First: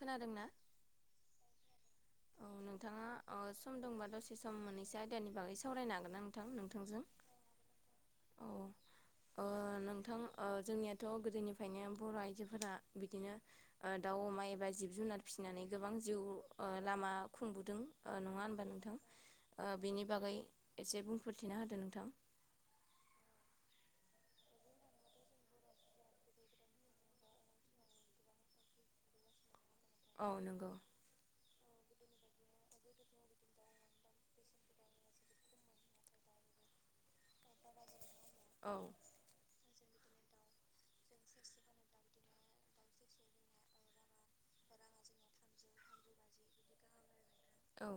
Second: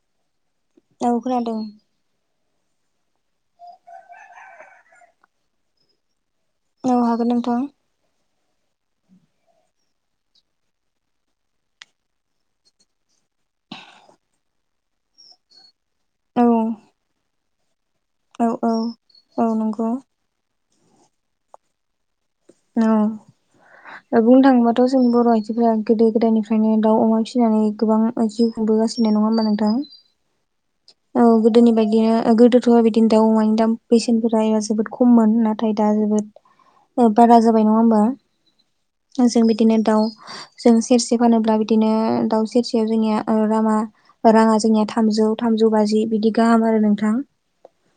खोनादों ना ना खोनादों औ नोंथाङा सम दंबा दसे सम मोननैसो आयदानि बागै सावरायनो हागोन आं थां औ नोंथांजों हागोन नोंथां औ नोंथां जोंनियाथ' गोदोनिफ्रायनो बर' आइजोफोरा बिदिनो दाउ अमा एबा जिब जुनार फिसिनानै गोबां जिउ औ लामा खुंबोदों नङा औ होनबा औ नोंथां? औ ओ नंगौ बेनि बागै एसे बुंफोरथिना होदो नोंथां औ ओ बुंनो थाङोबाथ' जोंनि बर' आइजोफोरा गोदो गोदायनिफ्रायनो दाउ अमा फिसिनानै गोबां जिउ खुंबोगासिनो नङा होमबा नोंथां? औ नंगौ। औ गोदोनि बायदिनो गोदोथ'आ बिदिनो दाउ अमाय दा। बेसेनफोरा एबा जोबोद खममोन नाथाय दा जोबोद बारा जाबाय नङा होमबा औ जों बिदिनो दाउ जों सेरसे फानोब्ला बिदिनो दाउ सेरसेयाव जोंनिया राङा राङा जोंनिया थामजौ थामजौ बाजि बिदि गाहाम आरो नोंथां औ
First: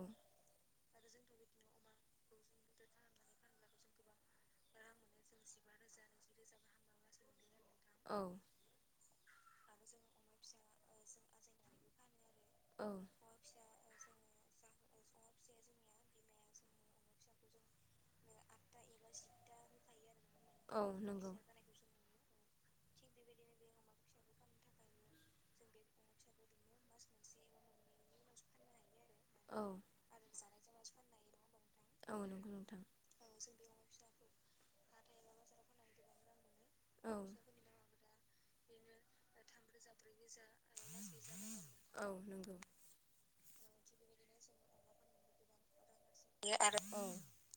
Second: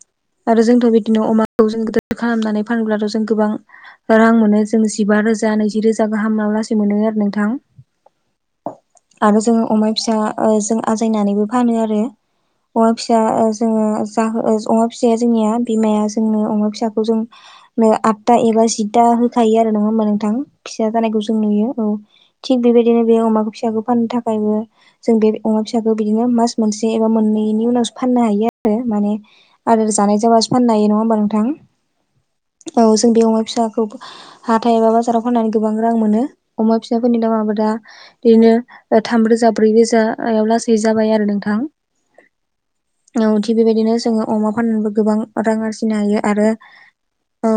आरो जोंथ' बिदिनो अमाखौ जोंद खालामनानै फान्लाथ' जों गोबां रां मोनो जों जिबा रोजा नैजि रोजा गाहाम न लासै मोनो आरो नोंथां औ आरो जोो अमा फिसा जों आजायनानैबो फानो आरो औ अमा फिसा जोङो जो अमा फिसाया जोंनिया बिमाया जोंनो अमा फिसाखौ जों आ एबा दिदा होखायो आरो नङा होमबा नोंथां औ फिसा जानायखौ नंगौ जों नुयो औ थिक बेबायदि बिदिनो बे अमाखौ फिसाखौ फाननो थाखायबो जों बे अमा फिसाखौ बिदिनो मास मोनसे ज एबा मोननैनि उनावसो फाननो हायो आरो माने आरो औ जानाय जाबासो फाननो हायो नङा होमबा नोंथां औ नंगौ नोंथां औ जों बे अमा फिसाखौ हा थ एबा बाजाराव फाननानै गोबां रां मोनो अमा औ फिसाफोरनि दामाबो दा नंगौ बिदिनो थामरोजा ब्रै रोजायाव लासै जाबाय आरो नोंथां औ नंगौ थिग बेबायदिनो जोङो अमा फाननानैबो गोबां रां आरजिनो हायो आरो औ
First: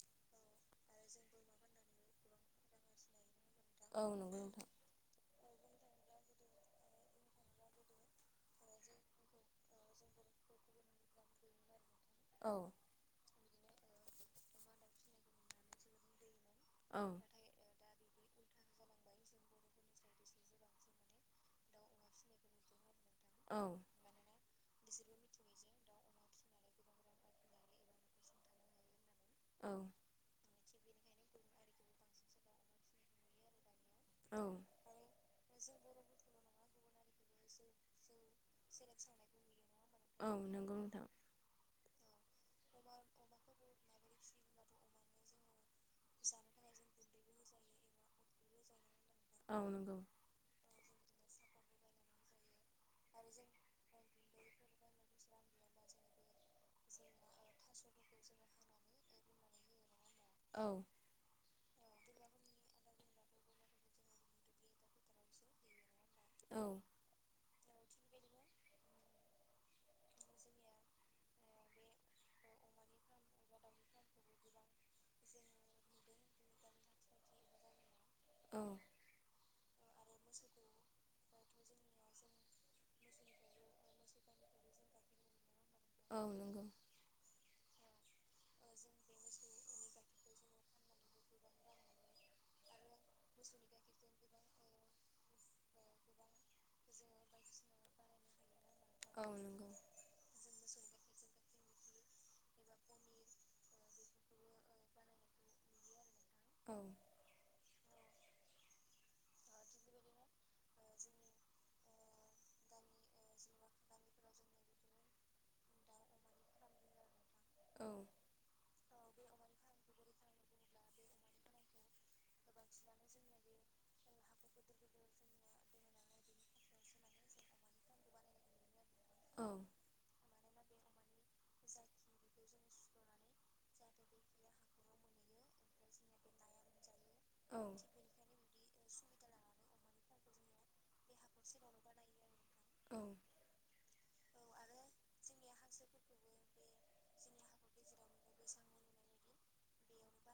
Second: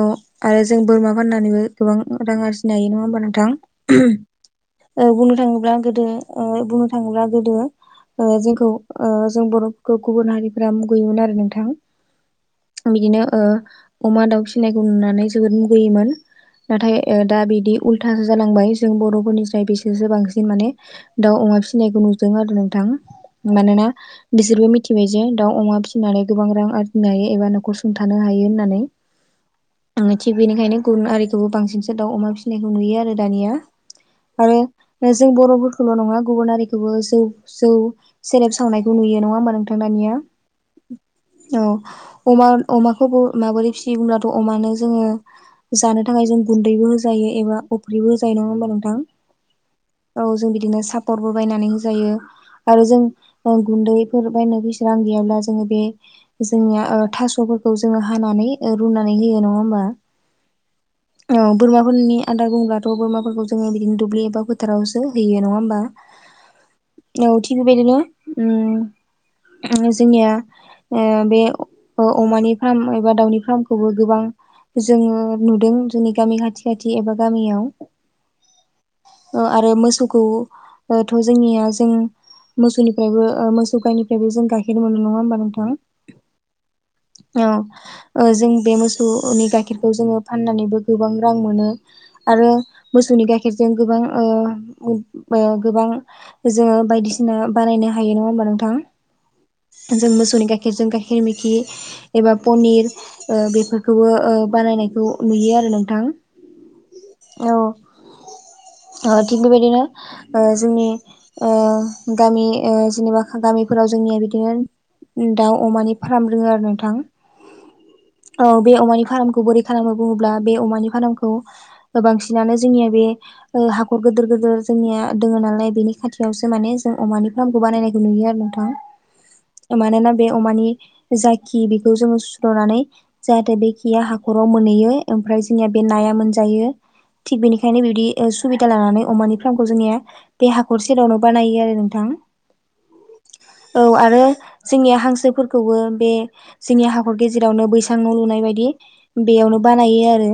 आरो जों बोरमा फाननानैबो गोबां रां आरजिनो हायो नङा होमबा नोंथां औ नंगौ नोंथां बुंनो थाङोब्ला गोदो बुंनो थाङोब्ला गोदो जोंखौ जों बर'फोरखौ गुबुन हारिफ्रा मुगैयोमोन आरो नोंथां औ बिदिनो अमा दाउ फिसिनायखौ नुनानै जोबोद मुगैयोमोन नाथाय दा बिदि उल्थासो जालांबाय जों बर'फोरनिफ्राय बिसोरसो बांसिन माने दाउ अमा फिसिनायखौ नुदों आरो नोंथां मानोना बिसोरबो मिथिबाय जे दाउ अमा फिसिनानै गोबां रां आरजिनो हायो एबा न'खर सुंथानो हायो होननानै औ आ थिग बेनिखायनो गुबुन आरिखौबो बांसिनसो दाउ अमा फिसिनायखौ नुयो आरो दानिया आरो जों बर'फोरखौल' नङा गुबुन हारिखौबो जौ जौ सेरेब सावनायखौ नुयो नंगौ नङा होमा नोंथांमोनानिया नोंथां। औ अमा अमाखौ माबोरै फिसियोगब्लाथ' अमानो जोङो जानो थाखाय जों गुन्दैबो होजायो एबा अफ्रिबो होजायो नङा होमबा नोंथां औ नंगौ औ जों बिदिनो सापर्टबो बायनानै होजायो आरो जों गुन्दैफोर बायनो बेसे रां गैयाब्ला जोङो बे जोंनिया थास'फोरखौ जोङो हानानै रुनानै होयो नङा होमबा औ बोरमाफोरनि आदार बुंब्लाथ' बोरमाफोरखौ जोङो बिदिनो दुब्लि एबा फोथारावसो होयो नङा होमबा औ औ थिग बेबायदिनो जोंनिया ओ बे अमानि फार्म एबा दाउनि फार्मखौबो गोबां जोङो नुदों जोंनि गामि खाथि खाथि एबा गामियाव औ आरो मोसौखौथ' जोंनिया जों मोसौनि फ्रायबो मोसौ गायनिफ्रायबो जों गाखेर मोनो नङा होमबा नोंथां औ नंगौ औ जों बे मोसौनि गाइखेरखौ जोङो फाननानैबो गोबां रां मोनो आरो मोसौनि गाइखेरजों गोबां ओ गोबां जोङो बायदिसिना बानायनो हायो नङा होमबा नोंथां औ नंगौ जोङो जों मोसौनि गाइखेरजों गाइखेर मेखि एबा पनिर ओ बेफोरखौबो ओ बानायनायखौ नुयो आरो नोंथां बायदिसिना बानायनो हायो नङा होमबा? औ औ ओ थिग बेबायदिनो ओ जोंनि ओ गामि जेनेबा गामिफोराव जोंनिया बिदिनो दाउ अमानि फार्म रोङो आरो नोंथां औ औ बे अमानि फार्मखौ बोरै खालामना बुङोब्ला बे अमानि फार्मखौ बांसिन बिनो जोंनिया बे हाखर गिदिर गिदिर जोंनिया दङ नालाय बेनि खाथियावसो माने जों अमानि फार्मखौ बानायनायखौ नुयो आरो नोंथां औ मानोना बे अमानि जाखि बेखौ जो नानै जाहाथे बे खिया हाखराव मोनहैयो ओमफ्राय जोंनिया बे नाया मोनजायो थिग औ बेनिखायनो बिबदि सुबिदा लानानै अमानि फार्मखौ जोंनिया बे औ हाखर सेरावनो बानायो आरो नोंथां औ औ आरो जोंनि हांसोफोरखौबो बे जोंनि हाखर गेजेरावनो बैसां न लुनाय बायदि बेयावनो बानायो आरो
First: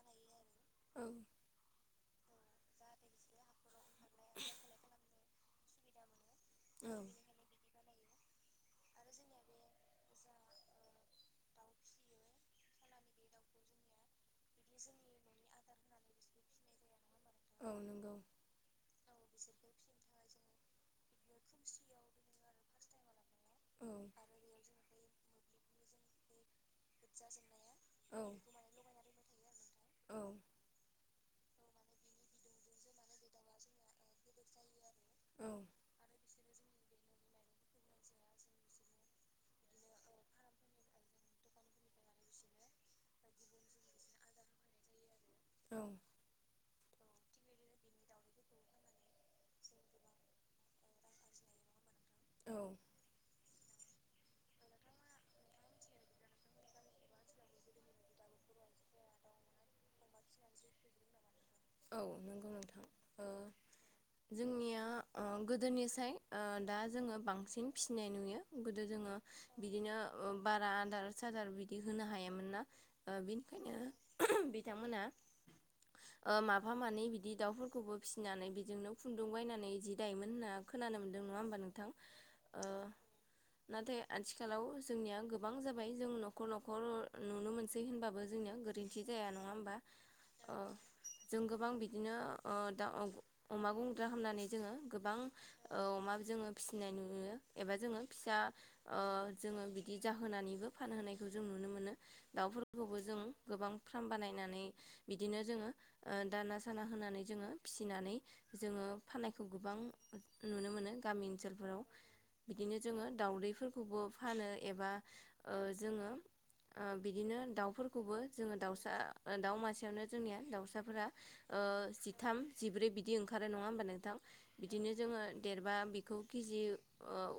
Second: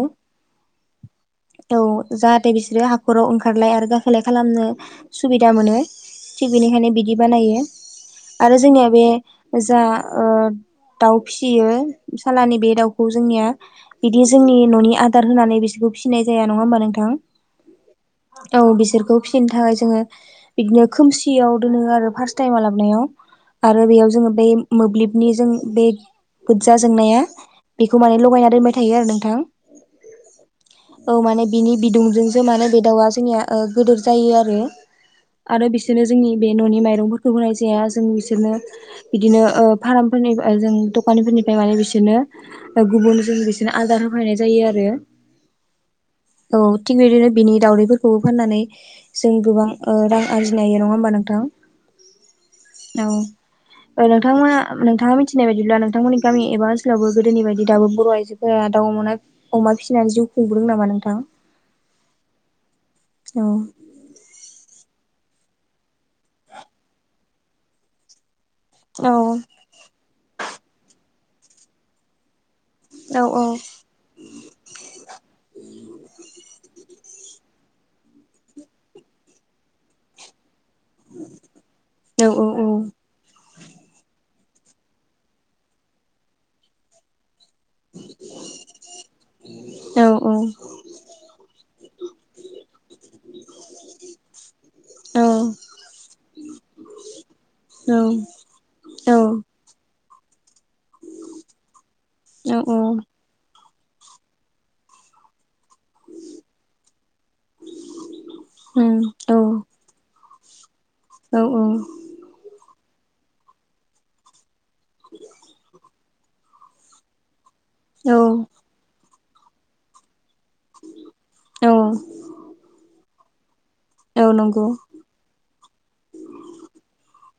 बेनिखायनो औ जाहाथे बिसोरो हाखराव ओंखारलाय आरो गाखोलाय खालामनो सुबिदा मोनो थिग बेनिखायनो बिदि बानायो आरो जोंनिया बे जा दाउ फिसियो सालानि बे दाउखौ जोंनिया बिदि जोंनि न'नि आदार होनानै बिसोरखौ फिसिनाय जाया नङा होमबा नोंथां औ नंगौ औ बिसोरखौ फिसिनो थाखाय जोङो बिदिनो सियाव दोनों आरो फारस्ट टाइम लाबोनायाव आरो औ बेयाव जोङो बे मोब्लिबनिजों बे गोजा जोंनाया बेखौ माने औ लगायना दोनबाय थायो आरो नोंथां औ माने बिनि बिदुंजोंसो माने बे दाउआ जोंनिया गिदोर जायो आरो आरो बिसोरनो जोंनि बे न'नि माइरंफोरखौ होनाय जाया जों बिसोरनो बिदिनो ओ फार्मफोरनि जों दखानफोरनिफ्राय माने बिसोरनो गुबुन जों बिसोर बिदिनो आदार होफैनाय जायो आरो औ औ थिग बिदिनो बिनि दाउदैफोरखौबो फाननानै जों गोबां ओ रां आरजिनायो नङा होनबा नोंथां औ औ नोंथां नोंथाङा मिथिनाय बायदिब्ला नोंथांमोननि गामि एबा स्लावबो गोदोनि बायदि दाबो बर' आइजोफोरा दउ अमा अमा फिसिनानै जिउ [unintelligible] नामा नोंथां औ नंगौ नोंथां ओ औ जोंनिया ओ गोदोनिसाय ओ दा जोङो बांसिन फिसिनाय नुयो गोदो औ जोङो बिदिनो ओ बारा आदार सादार बिदि होनो हायामोन ना। ओ औ बिनिखायनो बिथांमोना ओ माफा मानै बिदि दाउफोरखौबो फिसिनानै बेजोंनो खुन्दुं बायनानै जि दायोमोन होनना खोनानो मोनदों नङा होमबा नोंथां औ ओ नाथाय आथिखालाव जोंनिया गोबां जाबाय जों न'खर न'खर नुनो मोनसै। होनबाबो जोंनिया गोरोन्थि जाया नङा होमबा औ ओ जों गोबां बिदिनो ओ दा अमा गंन्द्रा हामनानै जोङो गोबां औ औ मा जोङो फिसिनाय नुयो एबा जोङो फिसा ओ औ जोङो बि बिदि जाहोनानैबो फानहोनायखौ जों नुनो मोनो औ औ औ दाउफोरखौबो जों गोबां फ्राम बानायनानै बिदिनो जोङो ओ दाना साना होनानै जोङो फिसिनानै जोङो फानखौ गोबां नुनो मोनो गामि ओनसोलफोराव बिदिनो जोङो दाउदैफोर आबाव फानो एबा ओ जोङो बिदिनो दावफोरखौ खौबो जोङो दाउसा दाउमासेयावनो जोंनिया दाउसाफोरा ओ औ जिथाम जिब्रै बिदि ओंखारो नङा होनबा थां औ नंगौ बिदिनो जोङो देरबा बेखौ केजि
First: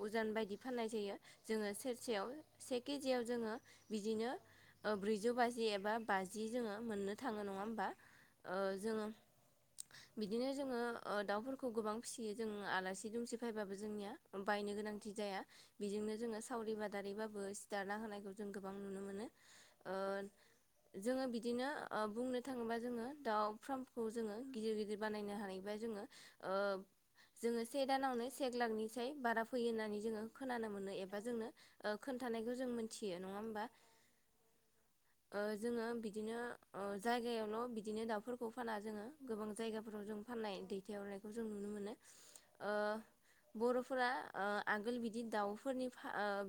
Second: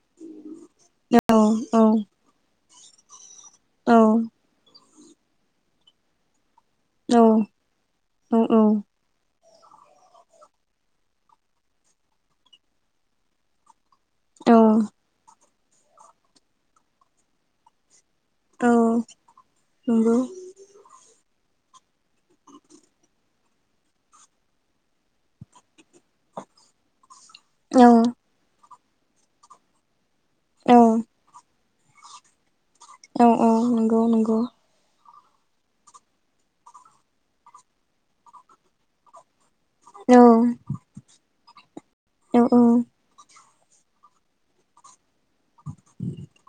उजन बायदि फाननाय जायो। नंगौ औ जोङो औ सेरसेयाव से केजियाव जोङो औ बिदिनो ओ ब्रैजौ बाजि एबा बाजि जोङो मोन औ थाङो नङा होमबा नंगौ औ ओ औ जोङो बिदिनो जोङो ओ दाउफोरखौ गोबां फिसियो जों आलासि दुमसि फायबाबो जोंनिया औ बायनो गोनांथि जाया बेजोंनो जोङो सावरि बादारिबाबो सिथारना होनायखौ जों गोबां औ नुनो मोनो ओ औ जोङो बिदिनो ओ बुंनो थाङोबा जोङो दाउ फार्मखौ जोङो गिदिर गिदिर बानायनो हानायबा जोङो ओ जोङो से दानावनो सेक लाखनिसाय बारा फैयो होननानै जोङो खोनानो मोनो एबा जोंनो ओ खोन्थानायखौ जों मिथियो नङा होमबा ओ जोङो बिदिनो ओ जायगायावल' बिदिनो दाउफोरखौ फाना जोङो गोबां जायगा फोराव जों फाननाय दैथायहरनायखौ जों नुनो मोनो ओ बर'फोरा ओ आगोल बिदि दाउफोरनि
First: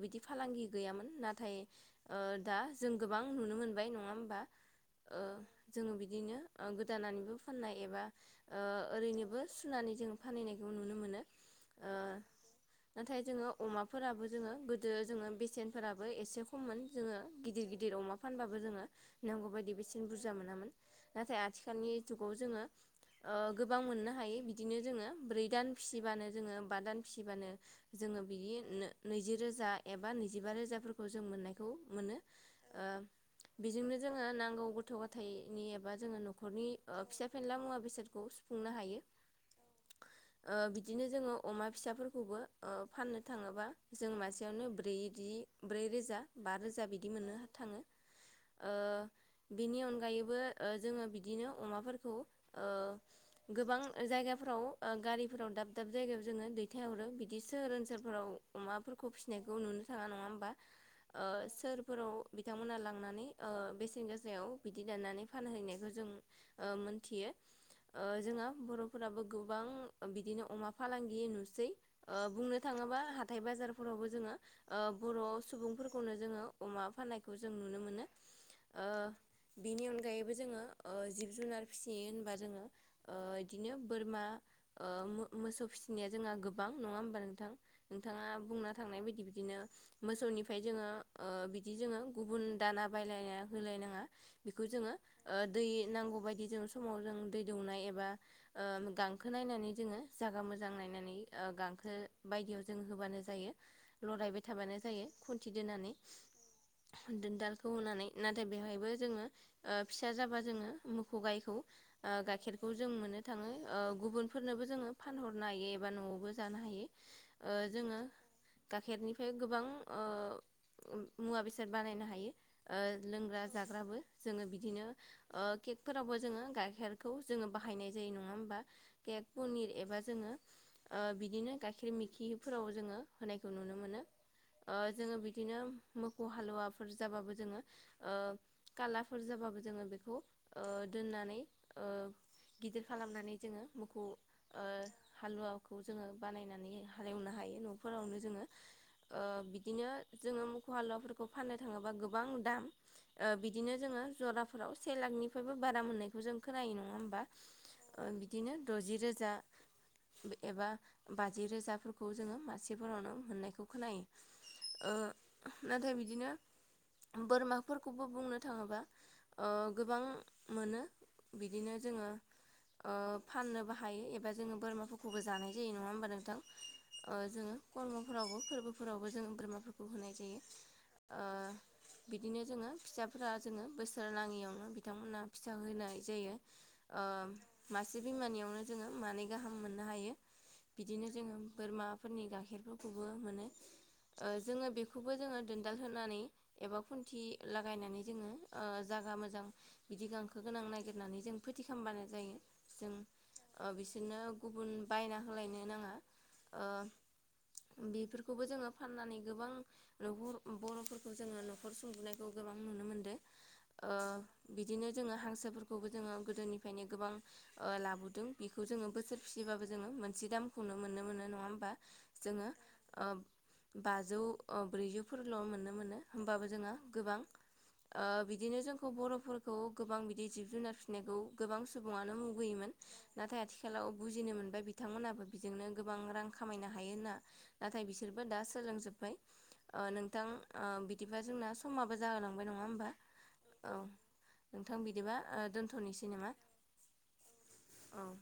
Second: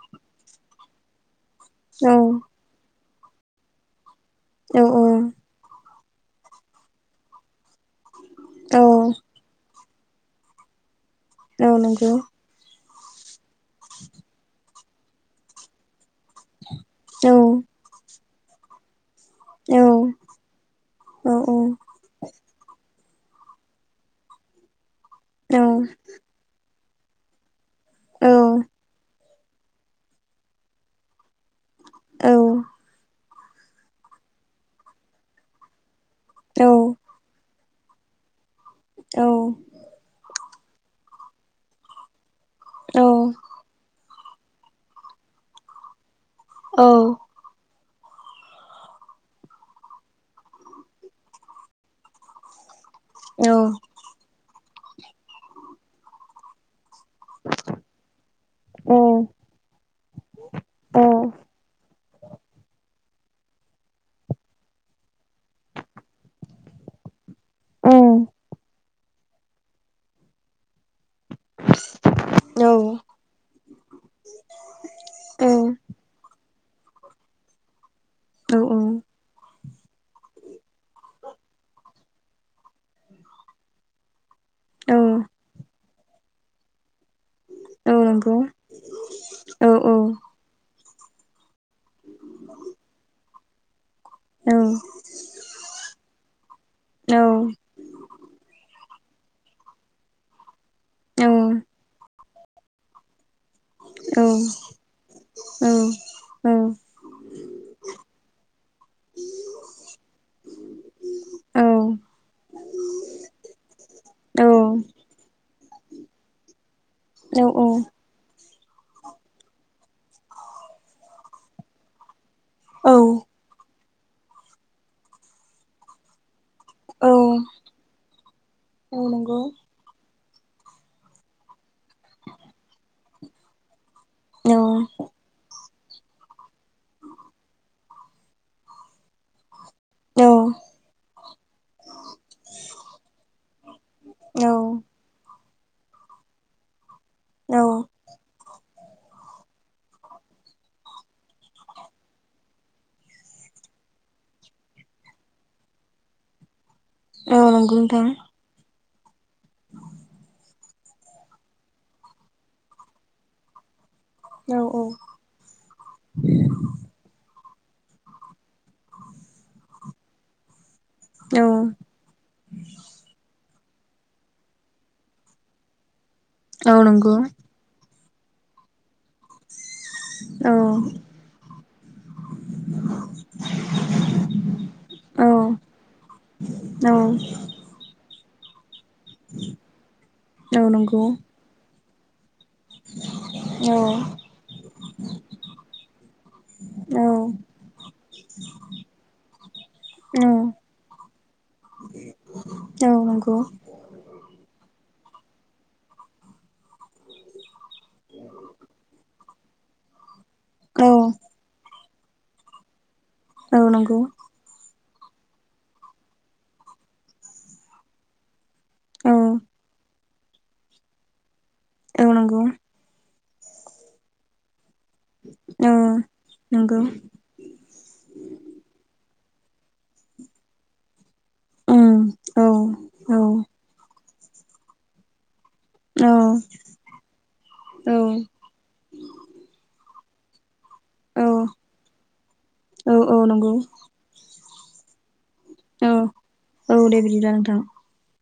बिदि फालांगि गैयामोन नाथाय ओ दा जों गोबां नुनो मोनबाय नङा होमबा? औ औ। ओ जोङो बिदिनो ओ गोदानानैबो फाननाय एबा ओ ओरैनोबो सुनानै जों फानहैनायखौ नुनो मोनो। नाथाय जोङो अमाफोराबो जोङो गोदो जोङो बेसेनफोराबो एसे खममोन जोङो गिदिर गिदिर गिदिर अमा फानबाबो जोङो नांगौ बायदि बेसे बुरजा मोनामोन नाथाय आथिखालनि जुगाव जोङो ओ गोबां मोननो हायो बिदिनो जोङो ब्रै दान फिसिबानो जोङो बा दान फिसिबानो जोङो बिदि नैजि रोजा एबा नैजिबा रोजाफोरखौ जों मोननाय खौ मोनो ओ बेजोंनो जोङो नांगौ हाथाइनि एबा जोङो न'खरनि ओ फिसा फेनला मुवा बेसादखौ सुफुंनो हायो। औ। ओ बिदिनो जोङो अमा फिसाफोरखौबो ओ फाननो थाङोबा जों मासेयावनो ब्रै दि ब्रै रोजा बा रोजा बिदि मोननो थाङो। ओ बिनि अनगायैबो ओ जोङो बिदिनो अमाफोरखौ ओ गोबां जायगाफोराव गारिफोराव दाब दाब जायगायाव जोङो दै थायहरो बिदिस ओनसोलफोराव अमाफोरखौ फिसिनायखौ नुनो थाङा नङा होमबा। ओ सोरफोराव बिथांमोनहा लां थांनानै ओ बेसेन गोसायाव बिदि दाननानै फानहैनायखौ जों मोनथियो ओ जोंहा बर'फोराबो गोबां बिदिनो अमा फालांगि नुसै ओ बुंनो थांङोबा हाथाय बाजारफोरावबो जोंङो ओ बर' सुबुंफोरखौनो जोंङो अमा फाननायखौ जों नुनो मोनो औ ओ औ बेनि अनगायैबो जोंङो ओ जिब जुनार फिसियो होनबा जोंङो ओ बिदिनो बोरमा ओ औ मोसौ फिसिनाया जोंहा गोबां नङा होमबा नोंथां औ नोंथाङा नंगौ बुंना थांनाय बायदि बिदिनो औ मोसौनिफ्राय जोंङो ओ बिदि जोंङो गुबुन दाना बायलायना होलायनाङा। औ बेखौ जोंङो दै, नांगौ बायदि जों समाव जों औ दै दौनाय एबा ओ गांखो नायनानै जोंङो जागा मोजां नायनानै औ ओ गांखो बायदियाव जों होब्लानो जायो औ लरायबाय थाबानो जायो खुन्थि दोनानै। दोनदालखौ होनानै नाथाय बेवहायबो जोंङो ओ फिसा जाबा जोंङो मोसौ गायनि गाइखेरखौ जों मोननो थाङो। गुबुनफोरनोबो जोंङो फानहरनो हायो एबा न'आवबो जानो हायो। ओ जोंङो गाइखेरनिफ्राय गोबां ओ मुवा, बेसाद बानायनो हायो। औ ओ लोंग्रा-जाग्राबो जोंङो बिदिनो केक फोरावबो जोंङो औ गाइखेरखौ जोंङो बाहायनाय जायो नङा होमबा। औ केक, नंगौ पनिर एबा जोंङो ओ बिदिनो गाइखेर मैखिफोराव जोंङो होनायखौ नुनो मोनो। औ ओ जोंङो बिदिनो मोखौव हालुवाफोर जाबाबो जोंङो ओ खालारफोर जाबाबो जोंङो बेखौ औ ओ दोननानै ओ गिदिर खालामनानै जोंङो मोखौ ओ औ हालुवाखौ जोंङो बानायनानै हालेवनो हायो। न'फोरावनो जोंङो ओ बिदिनो जोंङो मोसौ हालुवाफोरखौ फाननो थाङोबा गोबां दाम ओ बिदिनो जोंङो जराफोराव से लाखनिफ्रायबो बारा मोननायखौ जों खोनायो नङा होमबा? औ नंगौ नोंथां बिदिनो दथि रोजा एबा बाजि रोजाफोरखौ जोंङो मासेफोरावनो मोननायखौ खोनायो। औ औ ओ नाथाय बिदिनो, बोरमा खौबो बुंनो थाङोबा, ओ गोबां मोनो। औ बिदिनो जोंङो ओ फाननोबो हायो एबा जोंङो बोरमाफोरखौबो जानाय जायो नङा होमबा नोंथां? औ ओ नंगौ जोंङो कर्मफोरावबो, फोरबोफोरावबो जों बोरमाफोरखौ खौ होनाय जायो। औ ओ बिदिनो जोंङो फिसाफोरा जोंङो बोसोर नाङैयावनो बिथांमोनहा औ फिसा होनाय जायो। औ ओ मासे बिमानियावनो जोंङो मानै गाहाम मोननो हायो। औ नंगौ बिदिनो जोंङो बोरमा फोरनि गाइखेर बेफोरखौबो मोनो। औ जोंङो बेखौबो जोंङो दोनदाल होनानै एबा खुन्थि औ लागायनानै जोंङो ओ जागा मोजां बिदि गांखो गोनां नागिरनानै जों फोथि खालामबानो जायो। औ जों नोंगौ। ओ बिसोरनो गुबुन बायना होलायनो नाङा। ओ बेफोरखौबो जोंङो फाननानै गोबां नखर औ बर'फोरखौ जोंङो न'खर सुजुनायखौ गोबां नुनो मोनदों। औ ओ नंगौ बिदिनो जोंङो हांसोफोरखौबो जोंङो गोदोनिफ्रायनो गोबां ओ लाबोदों बेखौ जोंङो बोसोर औ फिसिबाबो जोंङो मोनसे दामखौनो मोननो मोनो नङा होमबा? औ नंगौ जोंङो ओ बाजौव ओ ब्रैजौव फोरल' मोननो औ मोनो। होमबाबो जोंङो नंगौ गोबां ओ बिदिनो जोंखौ बर'फोरखौ गोबां बिदि जिब-जुनार फिननायखौ गोबां ओम सुबुङानो औ मुगैयोमोन। औ नाथाय आथिखालाव बुजिनो मोनबाय बिथांमोनाबो बिजोंनो गोबां औ रां खामायनो हायो होनना। नाथाय औ बिसोरबो दा सोलोंजोब्बाय ओ नोंथां? ओ बिदिबा औ जोंना समाबो जाहोलांबाय नङा होमबा? औ औ नंगौ औव। नोंथां, बिदिबा ओ औ दोन्थ'नोसै नामा? औ दे बिदिब्ला नोंथां औव।